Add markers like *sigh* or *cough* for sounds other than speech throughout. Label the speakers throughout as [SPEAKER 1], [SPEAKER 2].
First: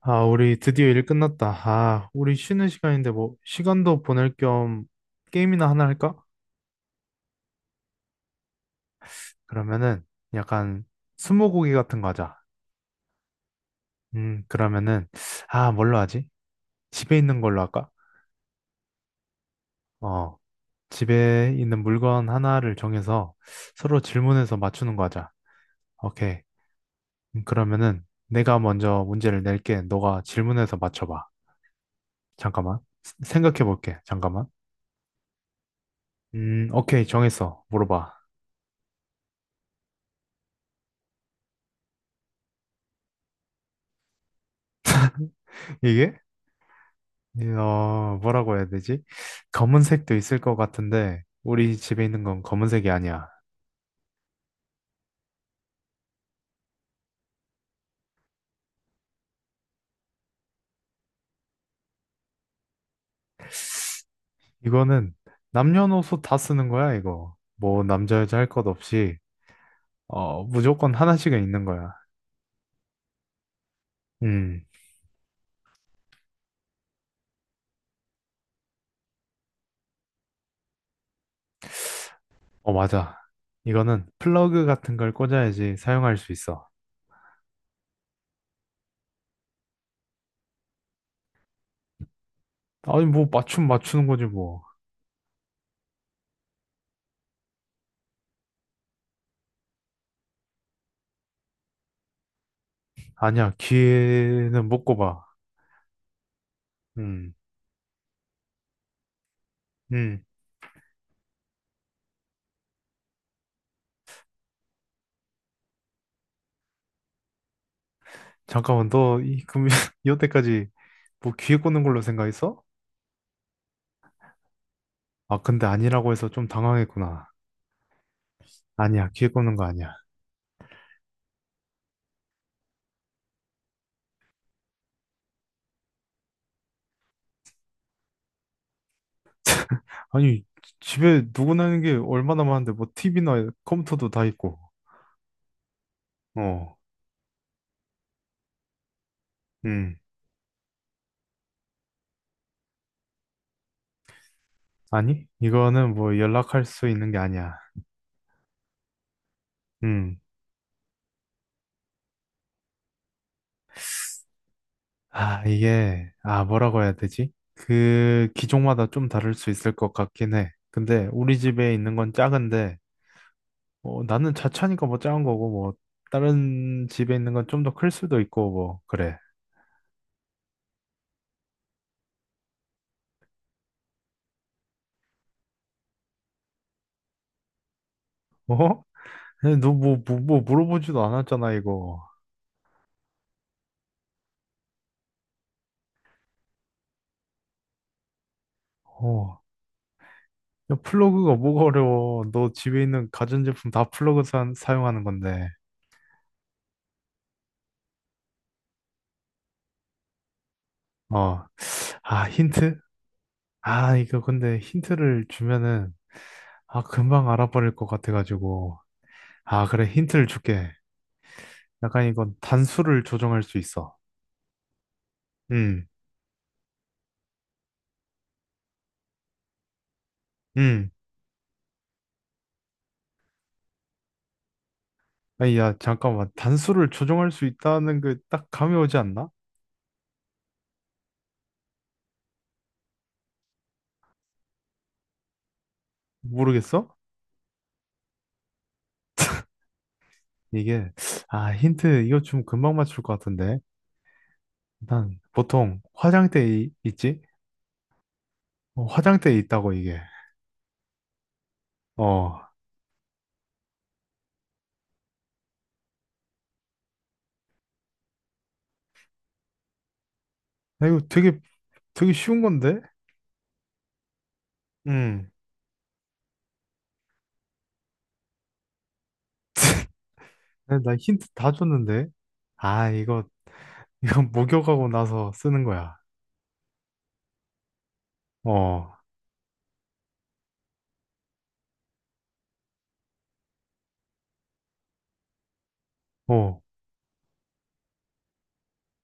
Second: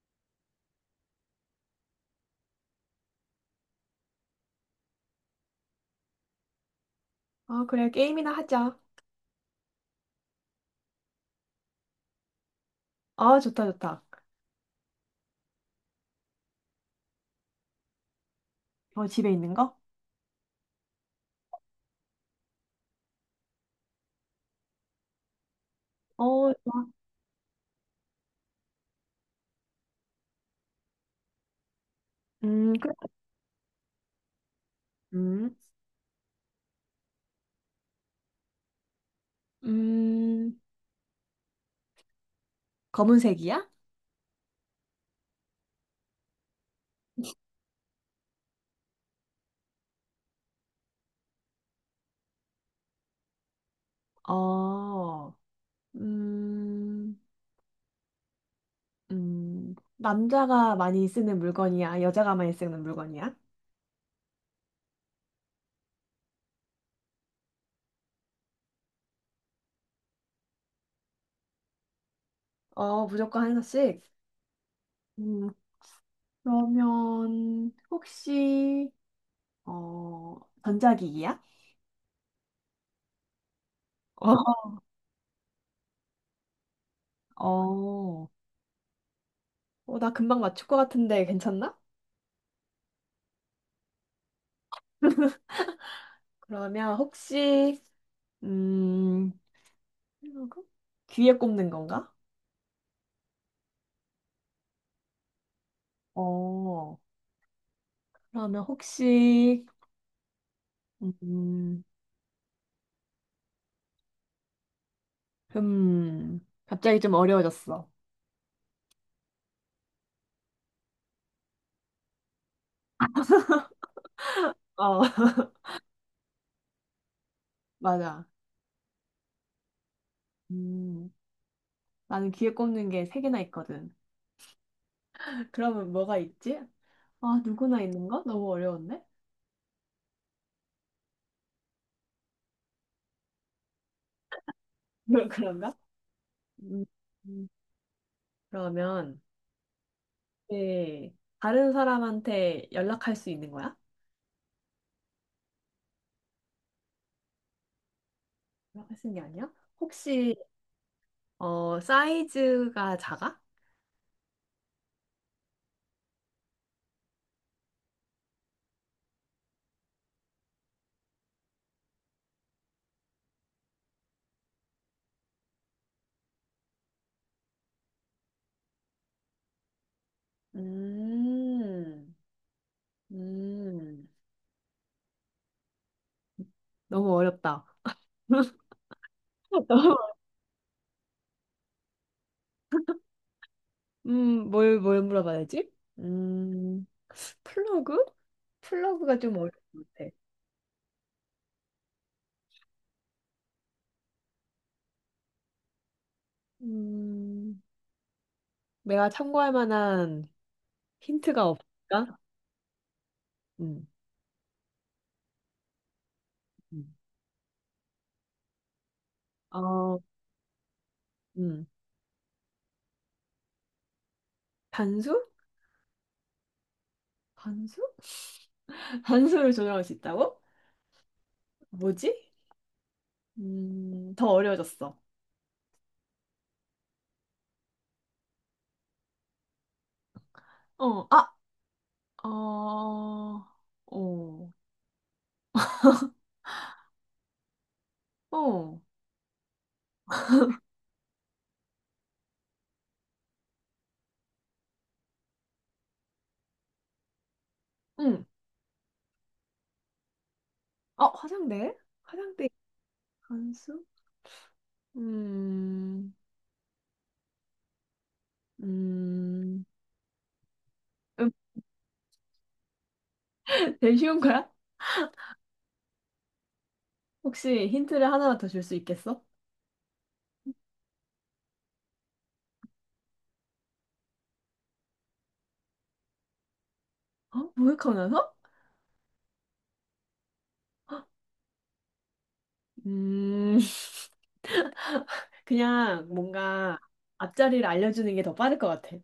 [SPEAKER 1] 아, 우리 드디어 일 끝났다. 아, 우리 쉬는 시간인데 뭐 시간도 보낼 겸 게임이나 하나 할까?
[SPEAKER 2] 아, 그래. 게임이나 하자.
[SPEAKER 1] 그러면은 약간 스무고개 같은 거 하자.
[SPEAKER 2] 아, 좋다, 좋다.
[SPEAKER 1] 그러면은 아, 뭘로 하지? 집에 있는 걸로 할까?
[SPEAKER 2] 어, 집에 있는 거?
[SPEAKER 1] 어, 집에 있는 물건 하나를 정해서 서로 질문해서 맞추는 거 하자. 오케이.
[SPEAKER 2] 어, 좋아.
[SPEAKER 1] 그러면은 내가 먼저 문제를 낼게. 너가 질문해서 맞춰봐. 잠깐만.
[SPEAKER 2] 그래.
[SPEAKER 1] 생각해 볼게. 잠깐만.
[SPEAKER 2] 음,
[SPEAKER 1] 오케이. 정했어. 물어봐.
[SPEAKER 2] 음, 검은색이야?
[SPEAKER 1] *laughs* 이게? 어, 뭐라고 해야 되지? 검은색도 있을 것 같은데, 우리 집에 있는 건 검은색이 아니야.
[SPEAKER 2] 어, 음, 남자가 많이 쓰는 물건이야? 여자가 많이 쓰는 물건이야?
[SPEAKER 1] 이거는 남녀노소 다 쓰는 거야, 이거. 뭐, 남자, 여자 할 것 없이, 어, 무조건 하나씩은 있는 거야.
[SPEAKER 2] 어, 무조건 하나씩.
[SPEAKER 1] 음.
[SPEAKER 2] 음, 그러면, 혹시, 어, 전자기기야?
[SPEAKER 1] 어, 맞아. 이거는
[SPEAKER 2] 어,
[SPEAKER 1] 플러그 같은 걸 꽂아야지 사용할 수 있어.
[SPEAKER 2] 어, 나 금방 맞출 것 같은데 괜찮나?
[SPEAKER 1] 아니, 뭐, 맞춤 맞추는 거지, 뭐.
[SPEAKER 2] *laughs* 그러면 혹시, 음, 필러 귀에 꼽는 건가?
[SPEAKER 1] 아니야, 귀에는 못 꼽아.
[SPEAKER 2] 어,
[SPEAKER 1] 음,
[SPEAKER 2] 그러면 혹시,
[SPEAKER 1] 음.
[SPEAKER 2] 음, 갑자기 좀 어려워졌어.
[SPEAKER 1] 잠깐만, 너, *laughs* 이때까지 뭐 귀에 꽂는 걸로 생각했어?
[SPEAKER 2] 어,
[SPEAKER 1] 아, 근데
[SPEAKER 2] *laughs*
[SPEAKER 1] 아니라고 해서 좀 당황했구나.
[SPEAKER 2] 맞아.
[SPEAKER 1] 아니야, 기회 꼽는 거 아니야.
[SPEAKER 2] 음, 나는 귀에 꼽는 게 세 개나 있거든. 그러면 뭐가 있지? 아, 누구나 있는 거? 너무 어려운데?
[SPEAKER 1] 아니, 집에 누구나 있는 게 얼마나 많은데, 뭐, TV나 컴퓨터도 다 있고.
[SPEAKER 2] *laughs* 그런가?
[SPEAKER 1] 어,
[SPEAKER 2] 음, 음. 그러면
[SPEAKER 1] 음.
[SPEAKER 2] 네. 다른 사람한테 연락할 수 있는 거야?
[SPEAKER 1] 아니, 이거는 뭐 연락할 수 있는 게 아니야.
[SPEAKER 2] 연락할 수 있는 게 아니야?
[SPEAKER 1] 음.
[SPEAKER 2] 혹시 어, 사이즈가 작아?
[SPEAKER 1] 아, 이게, 아, 뭐라고 해야 되지? 그, 기종마다 좀 다를 수 있을 것 같긴 해. 근데, 우리 집에 있는 건 작은데, 어, 나는 자차니까 뭐 작은 거고, 뭐, 다른 집에 있는 건 좀 더 클 수도 있고, 뭐, 그래.
[SPEAKER 2] 음, 음, 너무 어렵다. *laughs*
[SPEAKER 1] 어? 너
[SPEAKER 2] 너무,
[SPEAKER 1] 뭐 물어보지도 않았잖아, 이거.
[SPEAKER 2] 뭘 물어봐야 되지? 음, 플러그? 플러그가 좀
[SPEAKER 1] 어.
[SPEAKER 2] 어려운 것 같아.
[SPEAKER 1] 야, 플러그가 뭐가 어려워. 너 집에 있는 가전제품 다 플러그 사용하는 건데.
[SPEAKER 2] 음, 내가 참고할 만한
[SPEAKER 1] 어.
[SPEAKER 2] 힌트가 없을까?
[SPEAKER 1] 아, 힌트?
[SPEAKER 2] 음,
[SPEAKER 1] 아, 이거 근데 힌트를 주면은, 아,
[SPEAKER 2] 음.
[SPEAKER 1] 금방 알아버릴 것 같아가지고. 아, 그래,
[SPEAKER 2] 어,
[SPEAKER 1] 힌트를 줄게.
[SPEAKER 2] 음,
[SPEAKER 1] 약간 이건 단수를 조정할 수 있어.
[SPEAKER 2] 단수?
[SPEAKER 1] 음.
[SPEAKER 2] 단수? *laughs* 단수를 조정할 수 있다고?
[SPEAKER 1] 음.
[SPEAKER 2] 뭐지? 더 어려워졌어.
[SPEAKER 1] 아니, 야, 잠깐만. 단수를 조정할 수 있다는 게 딱 감이 오지 않나?
[SPEAKER 2] 어, 아, 어, 어,
[SPEAKER 1] 모르겠어?
[SPEAKER 2] 어,
[SPEAKER 1] 이게, 아, 힌트, 이거 좀 금방 맞출 것 같은데. 난 보통 화장대에 있지?
[SPEAKER 2] 응.
[SPEAKER 1] 어, 화장대에 있다고 이게.
[SPEAKER 2] 어, 화장대?
[SPEAKER 1] 어,
[SPEAKER 2] 화장대 단수? 음, 음,
[SPEAKER 1] 나 이거
[SPEAKER 2] 음,
[SPEAKER 1] 되게 되게 쉬운 건데?
[SPEAKER 2] 일 쉬운 거야?
[SPEAKER 1] 음.
[SPEAKER 2] 혹시 힌트를 하나만 더 줄 수 있겠어?
[SPEAKER 1] *laughs* 나 힌트 다 줬는데? 아, 이거 *laughs* 목욕하고 나서 쓰는 거야.
[SPEAKER 2] 어? 모욕하면서?
[SPEAKER 1] 어,
[SPEAKER 2] 음, *laughs* 그냥
[SPEAKER 1] 어.
[SPEAKER 2] 뭔가 앞자리를 알려주는 게 더 빠를 것 같아.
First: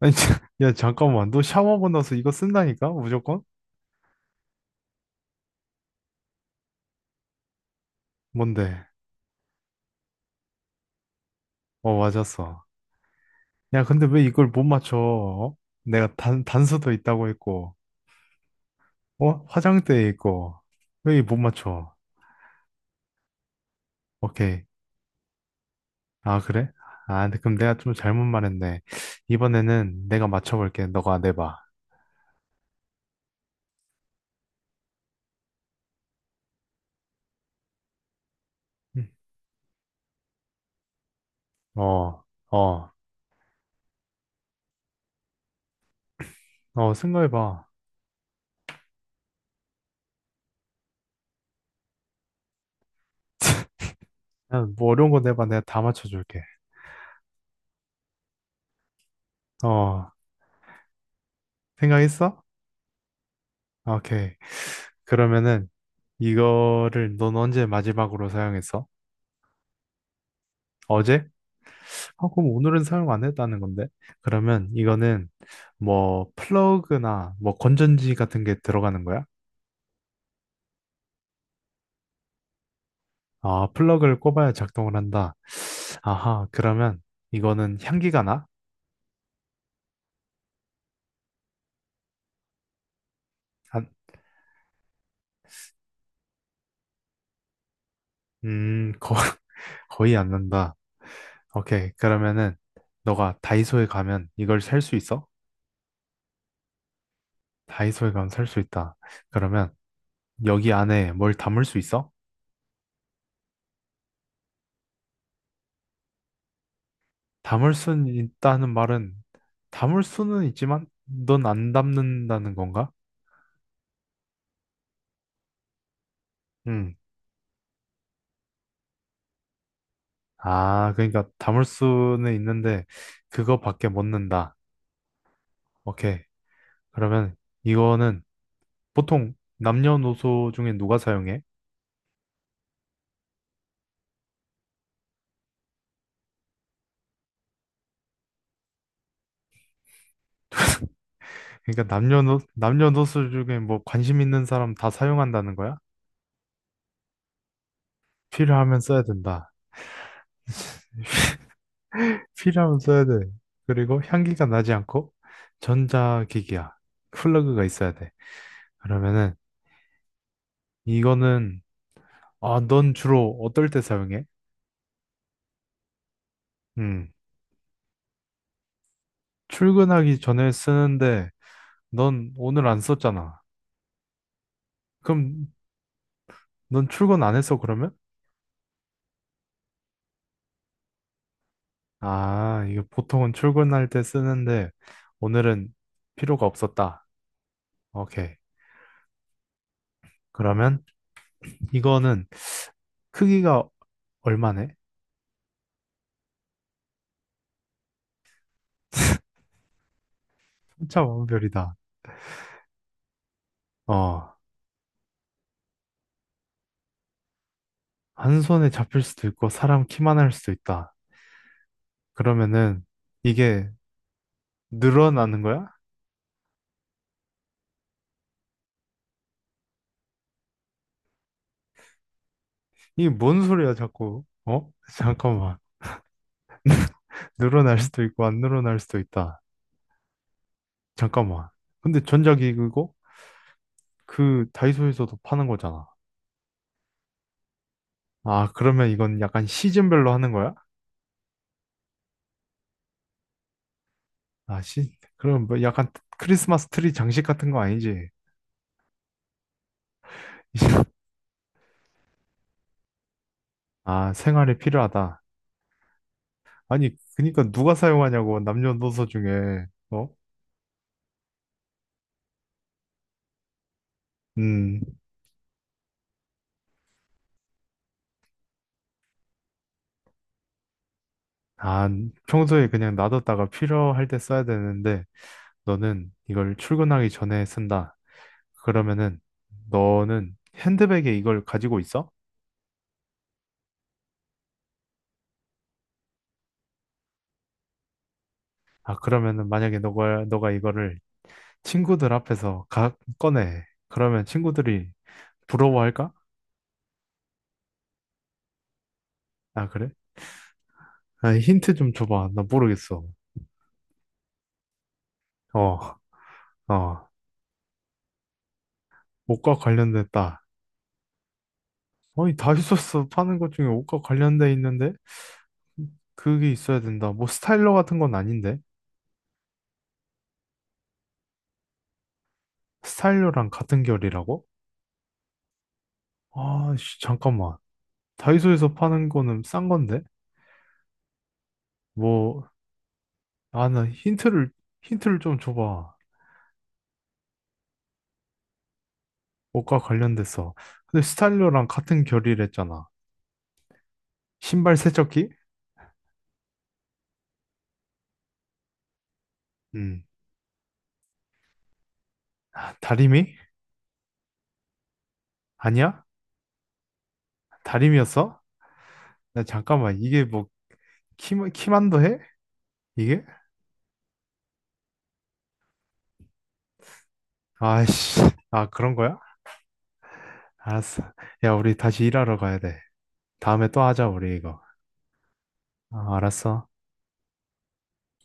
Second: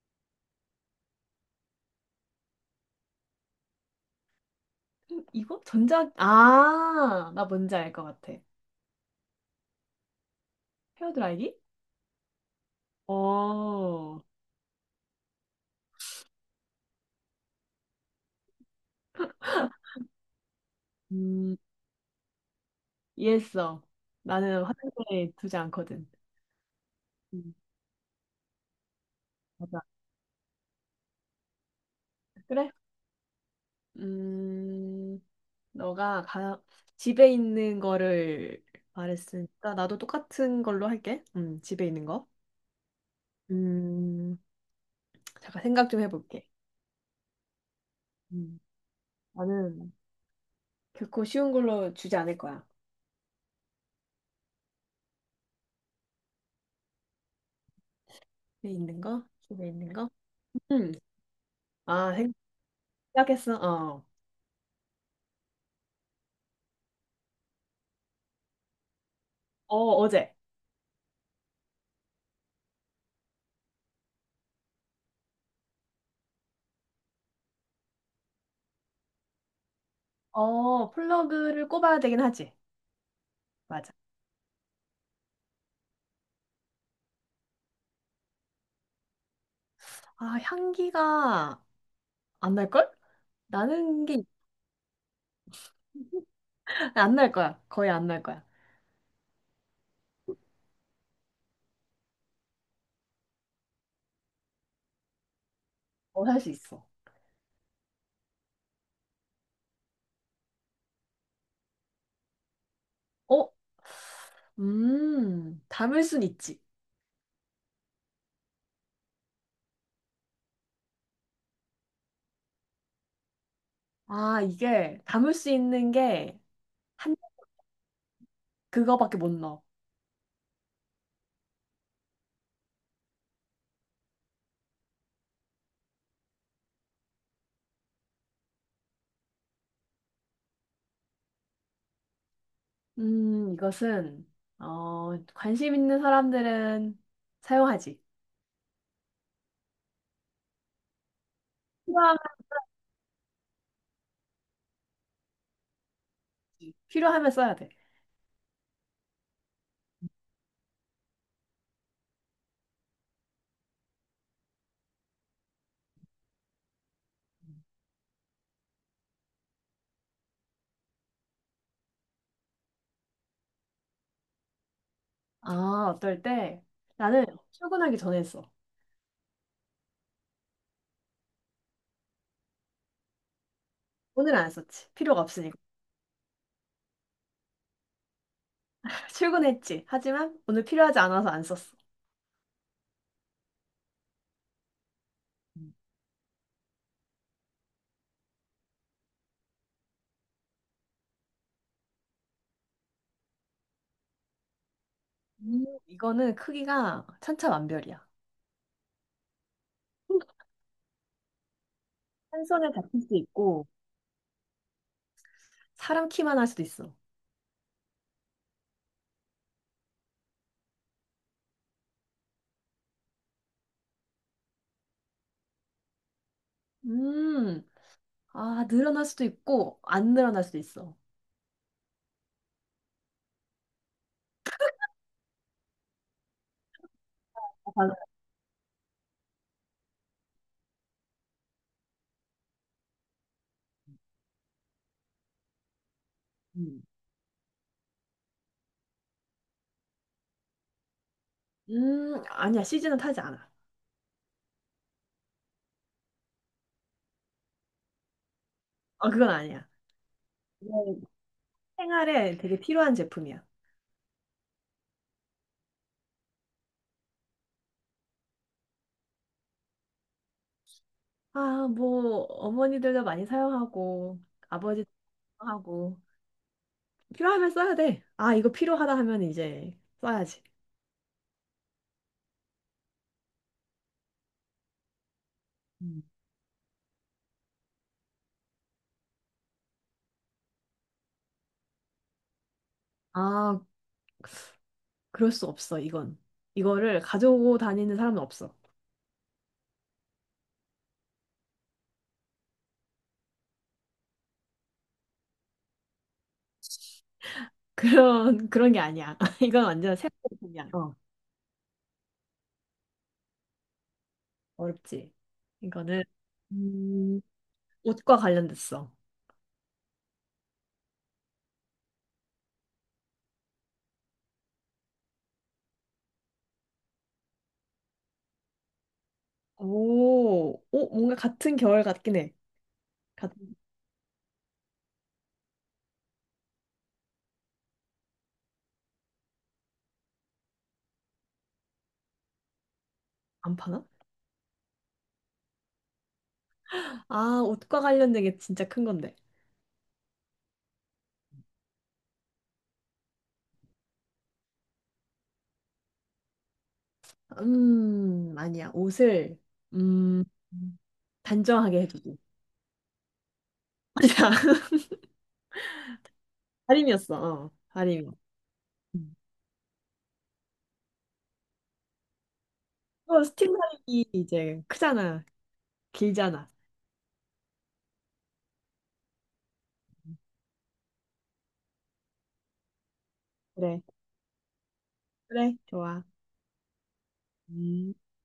[SPEAKER 1] 아니, *laughs* 야 잠깐만, 너 샤워하고 나서 이거 쓴다니까? 무조건?
[SPEAKER 2] 이거? 전자, 아, 나 뭔지 알 것 같아.
[SPEAKER 1] 뭔데?
[SPEAKER 2] 헤어드라이기?
[SPEAKER 1] 어, 맞았어. 야, 근데 왜
[SPEAKER 2] 어,
[SPEAKER 1] 이걸 못 맞춰? 어? 내가 단 단서도 있다고 했고, 어? 화장대에 있고, 왜 못
[SPEAKER 2] 음,
[SPEAKER 1] 맞춰?
[SPEAKER 2] 이해했어.
[SPEAKER 1] 오케이.
[SPEAKER 2] 나는 화장실에 두지 않거든.
[SPEAKER 1] 아, 그래? 아, 근데
[SPEAKER 2] 음,
[SPEAKER 1] 그럼 내가 좀 잘못 말했네.
[SPEAKER 2] 맞아.
[SPEAKER 1] 이번에는 내가 맞춰볼게. 너가 내봐.
[SPEAKER 2] 그래? 음, 너가 가, 집에 있는 거를 말했으니까 나도 똑같은 걸로 할게.
[SPEAKER 1] 음.
[SPEAKER 2] 집에 있는 거.
[SPEAKER 1] 어,
[SPEAKER 2] 음, 잠깐 생각 좀 해볼게.
[SPEAKER 1] 생각해봐.
[SPEAKER 2] 음, 나는 결코 쉬운 걸로 주지 않을 거야.
[SPEAKER 1] 야, 뭐 어려운 거 내봐. 내가 다 맞춰줄게.
[SPEAKER 2] 집에 있는 거? 집에 있는 거?
[SPEAKER 1] 어,
[SPEAKER 2] 음, 아,
[SPEAKER 1] 생각했어?
[SPEAKER 2] 생각했어. 어,
[SPEAKER 1] 오케이. 그러면은 이거를 넌 언제 마지막으로 사용했어?
[SPEAKER 2] 어, 어제.
[SPEAKER 1] 어제? 아, 그럼 오늘은 사용 안 했다는 건데. 그러면 이거는 뭐 플러그나 뭐 건전지 같은 게 들어가는 거야?
[SPEAKER 2] 어, 플러그를 꼽아야 되긴 하지.
[SPEAKER 1] 아,
[SPEAKER 2] 맞아.
[SPEAKER 1] 플러그를 꼽아야 작동을 한다. 아하, 그러면 이거는 향기가 나?
[SPEAKER 2] 아, 향기가 안 날걸?
[SPEAKER 1] 안,
[SPEAKER 2] 나는 게 안 날 거야. 거의 안 날 거야.
[SPEAKER 1] 거, *laughs* 거의 안 난다. 오케이. 그러면은, 너가 다이소에 가면 이걸 살 수 있어?
[SPEAKER 2] 어, 할 수 있어.
[SPEAKER 1] 다이소에 가면 살 수 있다. 그러면, 여기 안에 뭘 담을 수 있어?
[SPEAKER 2] 어? 담을 순 있지.
[SPEAKER 1] 담을 수는 있다는 말은, 담을 수는 있지만, 넌 안 담는다는 건가?
[SPEAKER 2] 아, 이게 담을 수 있는 게
[SPEAKER 1] 응.
[SPEAKER 2] 한, 그거밖에 못 넣어.
[SPEAKER 1] 아, 그러니까 담을 수는 있는데, 그거밖에 못 넣는다. 오케이. 그러면, 이거는 보통 남녀노소 중에 누가 사용해?
[SPEAKER 2] 이것은, 어, 관심 있는 사람들은 사용하지.
[SPEAKER 1] 그러니까
[SPEAKER 2] 필요하,
[SPEAKER 1] 남녀노소 중에 뭐 관심 있는 사람 다 사용한다는 거야?
[SPEAKER 2] 필요하면 써야 돼.
[SPEAKER 1] 필요하면 써야 된다. 필요하면 써야 돼. 그리고 향기가 나지 않고 전자기기야. 플러그가 있어야 돼. 그러면은 이거는 아, 넌 주로 어떨 때 사용해?
[SPEAKER 2] 아, 어떨 때
[SPEAKER 1] 음.
[SPEAKER 2] 나는 출근하기 전에 써.
[SPEAKER 1] 출근하기 전에 쓰는데 넌 오늘 안 썼잖아.
[SPEAKER 2] 오늘 안 썼지. 필요가
[SPEAKER 1] 그럼
[SPEAKER 2] 없으니까.
[SPEAKER 1] 넌 출근 안 했어 그러면?
[SPEAKER 2] *laughs* 출근했지. 하지만 오늘 필요하지 않아서 안 썼어.
[SPEAKER 1] 아, 이거 보통은 출근할 때 쓰는데 오늘은 필요가 없었다. 오케이. 그러면 이거는 크기가 얼마네?
[SPEAKER 2] 이거는 크기가 천차만별이야.
[SPEAKER 1] 3차 완별이다.
[SPEAKER 2] 한 손에 잡힐 수 있고,
[SPEAKER 1] 어,
[SPEAKER 2] 사람 키만 할 수도 있어.
[SPEAKER 1] 한 손에 잡힐 수도 있고 사람 키만 할 수도 있다. 그러면은 이게 늘어나는 거야?
[SPEAKER 2] 음, 아, 늘어날 수도 있고, 안 늘어날 수도 있어.
[SPEAKER 1] 이게 뭔 소리야 자꾸? 어? *laughs* 잠깐만.
[SPEAKER 2] 아,
[SPEAKER 1] 늘어날
[SPEAKER 2] 맞아.
[SPEAKER 1] 수도 있고 안 늘어날 수도 있다. 잠깐만. 근데 전자기기고 그 다이소에서도 파는 거잖아.
[SPEAKER 2] 음,
[SPEAKER 1] 아, 그러면 이건 약간 시즌별로 하는 거야?
[SPEAKER 2] 아니야. 시즌은 타지 않아.
[SPEAKER 1] 그럼 뭐 약간 크리스마스 트리 장식 같은 거 아니지?
[SPEAKER 2] 어, 그건 아니야. 이건
[SPEAKER 1] *laughs*
[SPEAKER 2] 생활에 되게 필요한 제품이야.
[SPEAKER 1] 아, 생활에 필요하다. 아니, 그니까 누가 사용하냐고, 남녀노소 중에, 어?
[SPEAKER 2] 아, 뭐, 어머니들도 많이 사용하고,
[SPEAKER 1] 음,
[SPEAKER 2] 아버지도 사용하고, 필요하면 써야 돼. 아, 이거 필요하다 하면 이제 써야지.
[SPEAKER 1] 아, 평소에 그냥 놔뒀다가 필요할 때 써야 되는데,
[SPEAKER 2] 음.
[SPEAKER 1] 너는 이걸 출근하기 전에 쓴다. 그러면은, 너는 핸드백에 이걸 가지고 있어?
[SPEAKER 2] 아, 그럴 수 없어, 이건. 이거를 가지고 다니는 사람은 없어. *laughs*
[SPEAKER 1] 아, 그러면은 만약에 너가 이거를 친구들 앞에서 가, 꺼내. 그러면 친구들이 부러워할까?
[SPEAKER 2] 그런 게 아니야. *laughs* 이건
[SPEAKER 1] 아, 그래?
[SPEAKER 2] 완전 새로운 제품이야. 어,
[SPEAKER 1] 아, 힌트 좀 줘봐. 나 모르겠어.
[SPEAKER 2] 어렵지.
[SPEAKER 1] 어,
[SPEAKER 2] 이거는.
[SPEAKER 1] 어,
[SPEAKER 2] 음, 옷과 관련됐어.
[SPEAKER 1] 옷과 관련됐다. 아니, 다이소스 파는 것 중에 옷과 관련돼 있는데? 그게 있어야 된다. 뭐 스타일러 같은 건 아닌데?
[SPEAKER 2] 오, 어, 뭔가 같은 계열 같긴 해. 같,
[SPEAKER 1] 스타일러랑 같은 결이라고? 아, 씨, 잠깐만. 다이소에서 파는 거는 싼 건데? 뭐,
[SPEAKER 2] 안
[SPEAKER 1] 아,
[SPEAKER 2] 파나?
[SPEAKER 1] 힌트를 좀 줘봐.
[SPEAKER 2] 아, 옷과 관련된 게 진짜 큰 건데.
[SPEAKER 1] 옷과 관련돼서. 근데 스타일러랑 같은 결이랬잖아. 신발 세척기?
[SPEAKER 2] 아니야. 옷을,
[SPEAKER 1] 음.
[SPEAKER 2] 음, 단정하게 해주고.
[SPEAKER 1] 다리미?
[SPEAKER 2] *laughs* 맞아.
[SPEAKER 1] 아니야?
[SPEAKER 2] 다림이었어. 어, 다림이.
[SPEAKER 1] 다리미였어?
[SPEAKER 2] 음.
[SPEAKER 1] 나 잠깐만. 이게 뭐, 키만도 해?
[SPEAKER 2] 또
[SPEAKER 1] 이게?
[SPEAKER 2] 스팀 다림이 이제 크잖아. 길잖아.
[SPEAKER 1] 아씨. 아, 그런 거야? 알았어. 야, 우리 다시 일하러 가야 돼. 다음에
[SPEAKER 2] 그래.
[SPEAKER 1] 또 하자, 우리 이거.
[SPEAKER 2] 그래. 좋아.
[SPEAKER 1] 아, 알았어.
[SPEAKER 2] 음.